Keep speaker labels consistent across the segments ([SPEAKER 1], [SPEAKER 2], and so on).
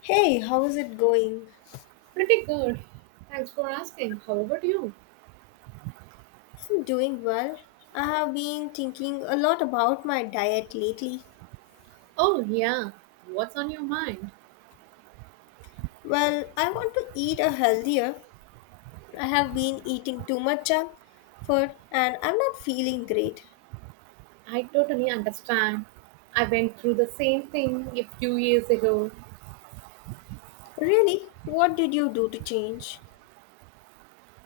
[SPEAKER 1] Hey, how is it going?
[SPEAKER 2] Pretty good. Thanks for asking. How about you?
[SPEAKER 1] I'm doing well. I have been thinking a lot about my diet lately.
[SPEAKER 2] Oh, yeah. What's on your mind?
[SPEAKER 1] Well, I want to eat a healthier. I have been eating too much junk food and I'm not feeling great.
[SPEAKER 2] I totally understand. I went through the same thing a few years ago.
[SPEAKER 1] Really? What did you do to change?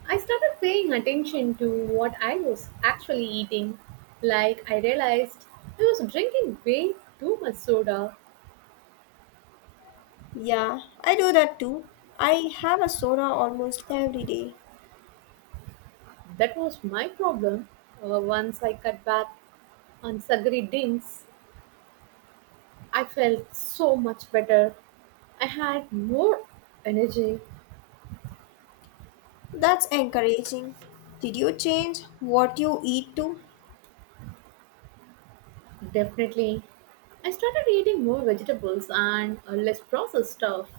[SPEAKER 2] I started paying attention to what I was actually eating. Like, I realized I was drinking way too much soda.
[SPEAKER 1] Yeah, I do that too. I have a soda almost every day.
[SPEAKER 2] That was my problem. Once I cut back on sugary drinks, I felt so much better. I had more energy.
[SPEAKER 1] That's encouraging. Did you change what you eat too?
[SPEAKER 2] Definitely. I started eating more vegetables and less processed stuff.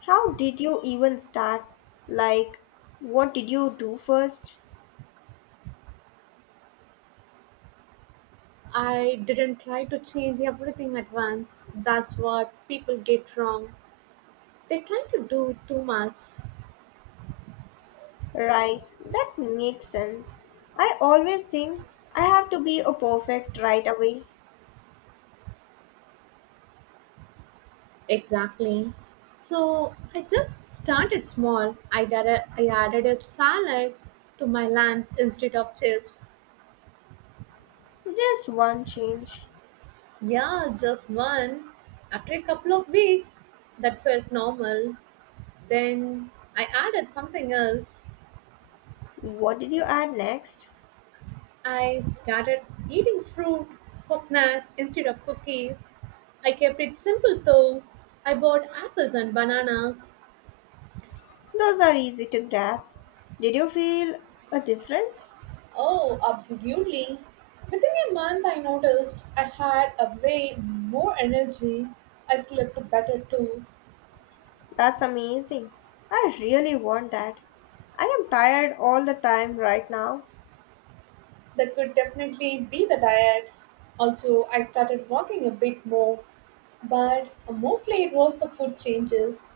[SPEAKER 1] How did you even start? Like, what did you do first?
[SPEAKER 2] I didn't try to change everything at once. That's what people get wrong. They try to do too much.
[SPEAKER 1] Right, that makes sense. I always think I have to be a perfect right away.
[SPEAKER 2] Exactly. So I just started small. I added a salad to my lunch instead of chips.
[SPEAKER 1] Just one change.
[SPEAKER 2] Yeah, just one. After a couple of weeks, that felt normal. Then I added something else.
[SPEAKER 1] What did you add next?
[SPEAKER 2] I started eating fruit for snacks instead of cookies. I kept it simple though. I bought apples and bananas.
[SPEAKER 1] Those are easy to grab. Did you feel a difference?
[SPEAKER 2] Oh, absolutely. Within a month, I noticed I had a way more energy. I slept better too.
[SPEAKER 1] That's amazing. I really want that. I am tired all the time right now.
[SPEAKER 2] That could definitely be the diet. Also, I started walking a bit more, but mostly it was the food changes.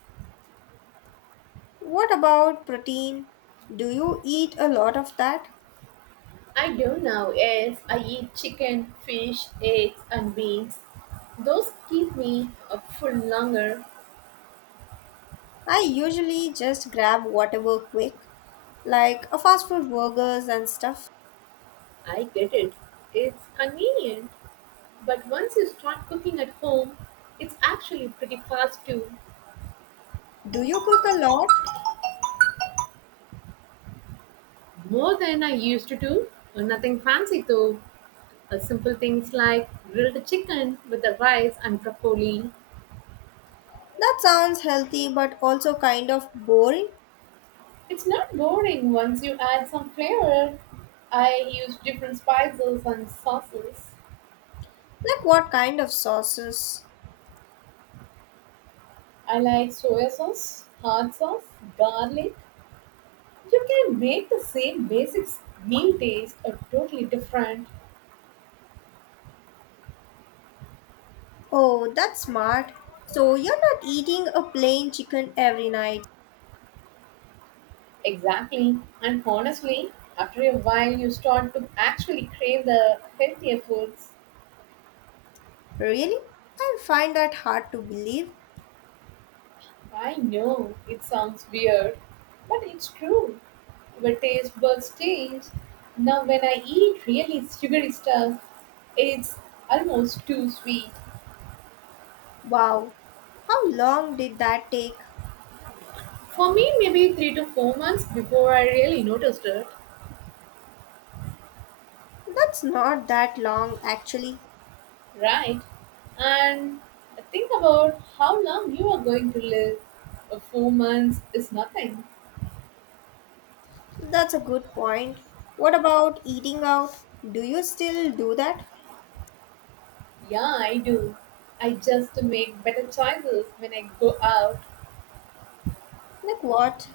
[SPEAKER 1] What about protein? Do you eat a lot of that?
[SPEAKER 2] I do now, yes. I eat chicken, fish, eggs, and beans. Those keep me up full longer.
[SPEAKER 1] I usually just grab whatever quick, like a fast food burgers and stuff.
[SPEAKER 2] I get it. It's convenient. But once you start cooking at home, it's actually pretty fast too.
[SPEAKER 1] Do you cook a lot?
[SPEAKER 2] More than I used to do. Nothing fancy though. Simple things like grilled chicken with the rice and broccoli.
[SPEAKER 1] That sounds healthy but also kind of boring.
[SPEAKER 2] It's not boring once you add some flavor. I use different spices and sauces.
[SPEAKER 1] Like what kind of sauces?
[SPEAKER 2] I like soy sauce, hot sauce, garlic. You can make the same basic meal taste a totally different.
[SPEAKER 1] Oh, that's smart. So you're not eating a plain chicken every night.
[SPEAKER 2] Exactly. And honestly, after a while, you start to actually crave the healthier foods.
[SPEAKER 1] Really? I find that hard to believe.
[SPEAKER 2] I know it sounds weird, but it's true. Our taste buds change. Now, when I eat really sugary stuff, it's almost too sweet.
[SPEAKER 1] Wow, how long did that take?
[SPEAKER 2] For me, maybe 3 to 4 months before I really noticed it.
[SPEAKER 1] That's not that long actually.
[SPEAKER 2] Right. And think about how long you are going to live. 4 months is nothing.
[SPEAKER 1] That's a good point. What about eating out? Do you still do that?
[SPEAKER 2] Yeah, I do. I just make better choices when I go out.
[SPEAKER 1] Like what?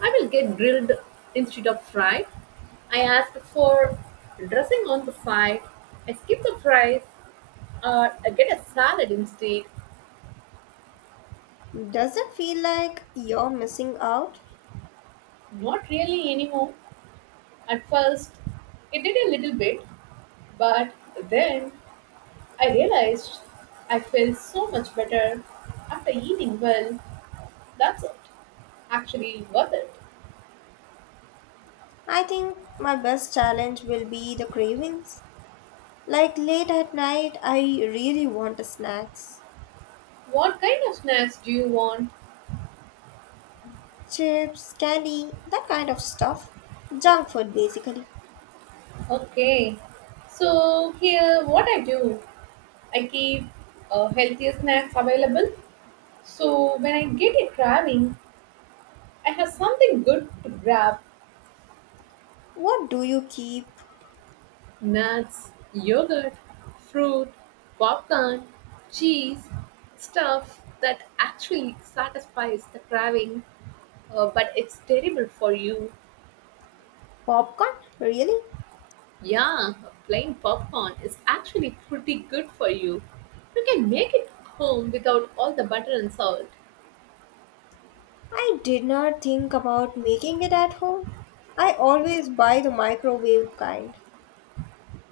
[SPEAKER 2] I will get grilled instead of fried. I ask for dressing on the side. I skip the fries or I get a salad instead.
[SPEAKER 1] Does it feel like you're missing out?
[SPEAKER 2] Not really anymore. At first, it did a little bit, but then I realized I felt so much better after eating well. That's it. Actually worth it.
[SPEAKER 1] I think my best challenge will be the cravings. Like late at night, I really want a snacks,
[SPEAKER 2] What kind of snacks do you want?
[SPEAKER 1] chips, candy, that kind of stuff. Junk food basically.
[SPEAKER 2] Okay. So here what I do, I keep healthier snacks available. So when I get a craving, I have something good to grab.
[SPEAKER 1] What do you keep?
[SPEAKER 2] Nuts, yogurt, fruit, popcorn, cheese, stuff that actually satisfies the craving. But it's terrible for you.
[SPEAKER 1] Popcorn? Really?
[SPEAKER 2] Yeah, plain popcorn is actually pretty good for you. You can make it home without all the butter and salt.
[SPEAKER 1] I did not think about making it at home. I always buy the microwave kind.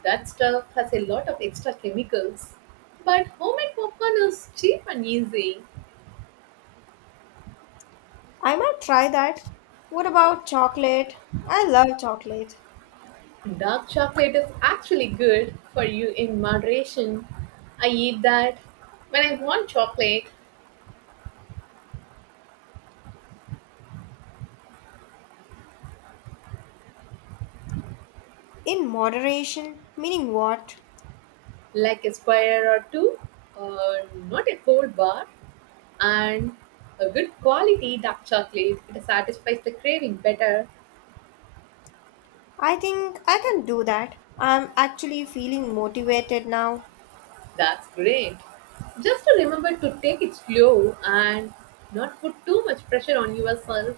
[SPEAKER 2] That stuff has a lot of extra chemicals. But homemade popcorn is cheap and easy.
[SPEAKER 1] I might try that. What about chocolate? I love chocolate.
[SPEAKER 2] Dark chocolate is actually good for you in moderation. I eat that when I want chocolate,
[SPEAKER 1] In moderation, meaning what?
[SPEAKER 2] like a square or two, uh, not a whole bar. And a good quality dark chocolate. It satisfies the craving better.
[SPEAKER 1] I think I can do that. I'm actually feeling motivated now.
[SPEAKER 2] That's great. Just to remember to take it slow and not put too much pressure on yourself.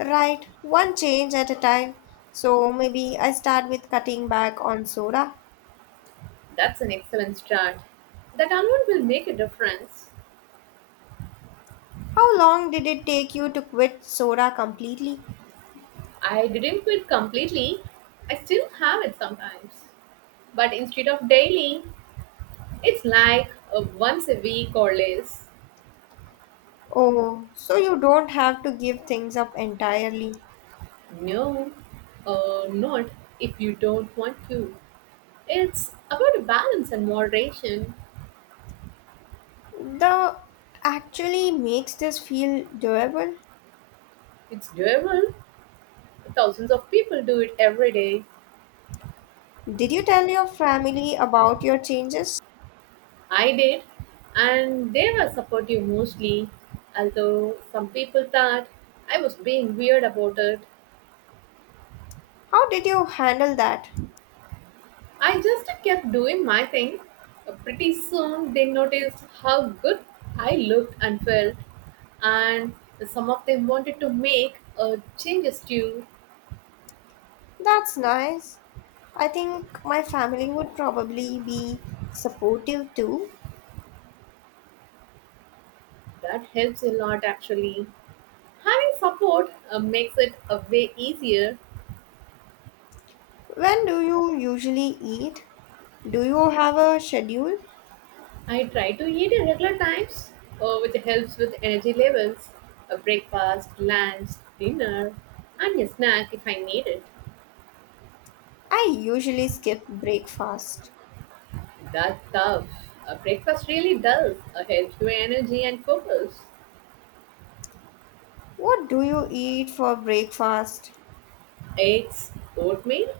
[SPEAKER 1] Right, one change at a time. So maybe I start with cutting back on soda.
[SPEAKER 2] That's an excellent start. That alone will make a difference.
[SPEAKER 1] How long did it take you to quit soda completely?
[SPEAKER 2] I didn't quit completely. I still have it sometimes. But instead of daily, it's like a once a week or less.
[SPEAKER 1] Oh, so you don't have to give things up entirely.
[SPEAKER 2] No, not if you don't want to. It's about a balance and moderation.
[SPEAKER 1] The actually makes this feel doable.
[SPEAKER 2] It's doable. Thousands of people do it every day.
[SPEAKER 1] Did you tell your family about your changes?
[SPEAKER 2] I did, and they were supportive mostly. Although some people thought I was being weird about it,
[SPEAKER 1] How did you handle that?
[SPEAKER 2] I just kept doing my thing. Pretty soon, they noticed how good I looked and felt, and some of them wanted to make changes too.
[SPEAKER 1] That's nice. I think my family would probably be supportive too.
[SPEAKER 2] That helps a lot actually. Having support makes it a way easier.
[SPEAKER 1] When do you usually eat? Do you have a schedule?
[SPEAKER 2] I try to eat at regular times, which helps with energy levels, a breakfast, lunch, dinner, and a snack if I need it.
[SPEAKER 1] I usually skip breakfast.
[SPEAKER 2] That's tough. A breakfast really does help your energy and focus.
[SPEAKER 1] What do you eat for breakfast?
[SPEAKER 2] Eggs, oatmeal,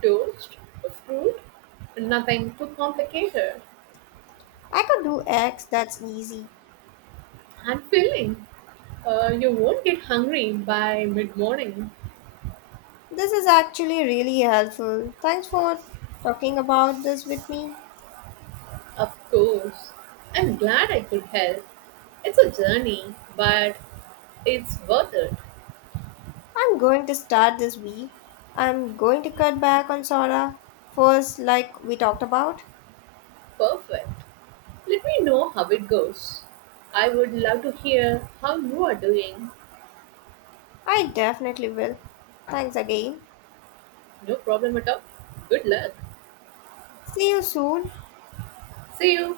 [SPEAKER 2] toast, fruit, nothing too complicated
[SPEAKER 1] I could do eggs, that's easy.
[SPEAKER 2] and filling. You won't get hungry by mid morning.
[SPEAKER 1] This is actually really helpful. Thanks for talking about this with me.
[SPEAKER 2] Of course. I'm glad I could help. It's a journey, but it's worth it.
[SPEAKER 1] I'm going to start this week. I'm going to cut back on soda first, like we talked about.
[SPEAKER 2] Perfect. Let me know how it goes. I would love to hear how you are doing.
[SPEAKER 1] I definitely will. Thanks again.
[SPEAKER 2] No problem at all. Good luck.
[SPEAKER 1] See you soon.
[SPEAKER 2] See you.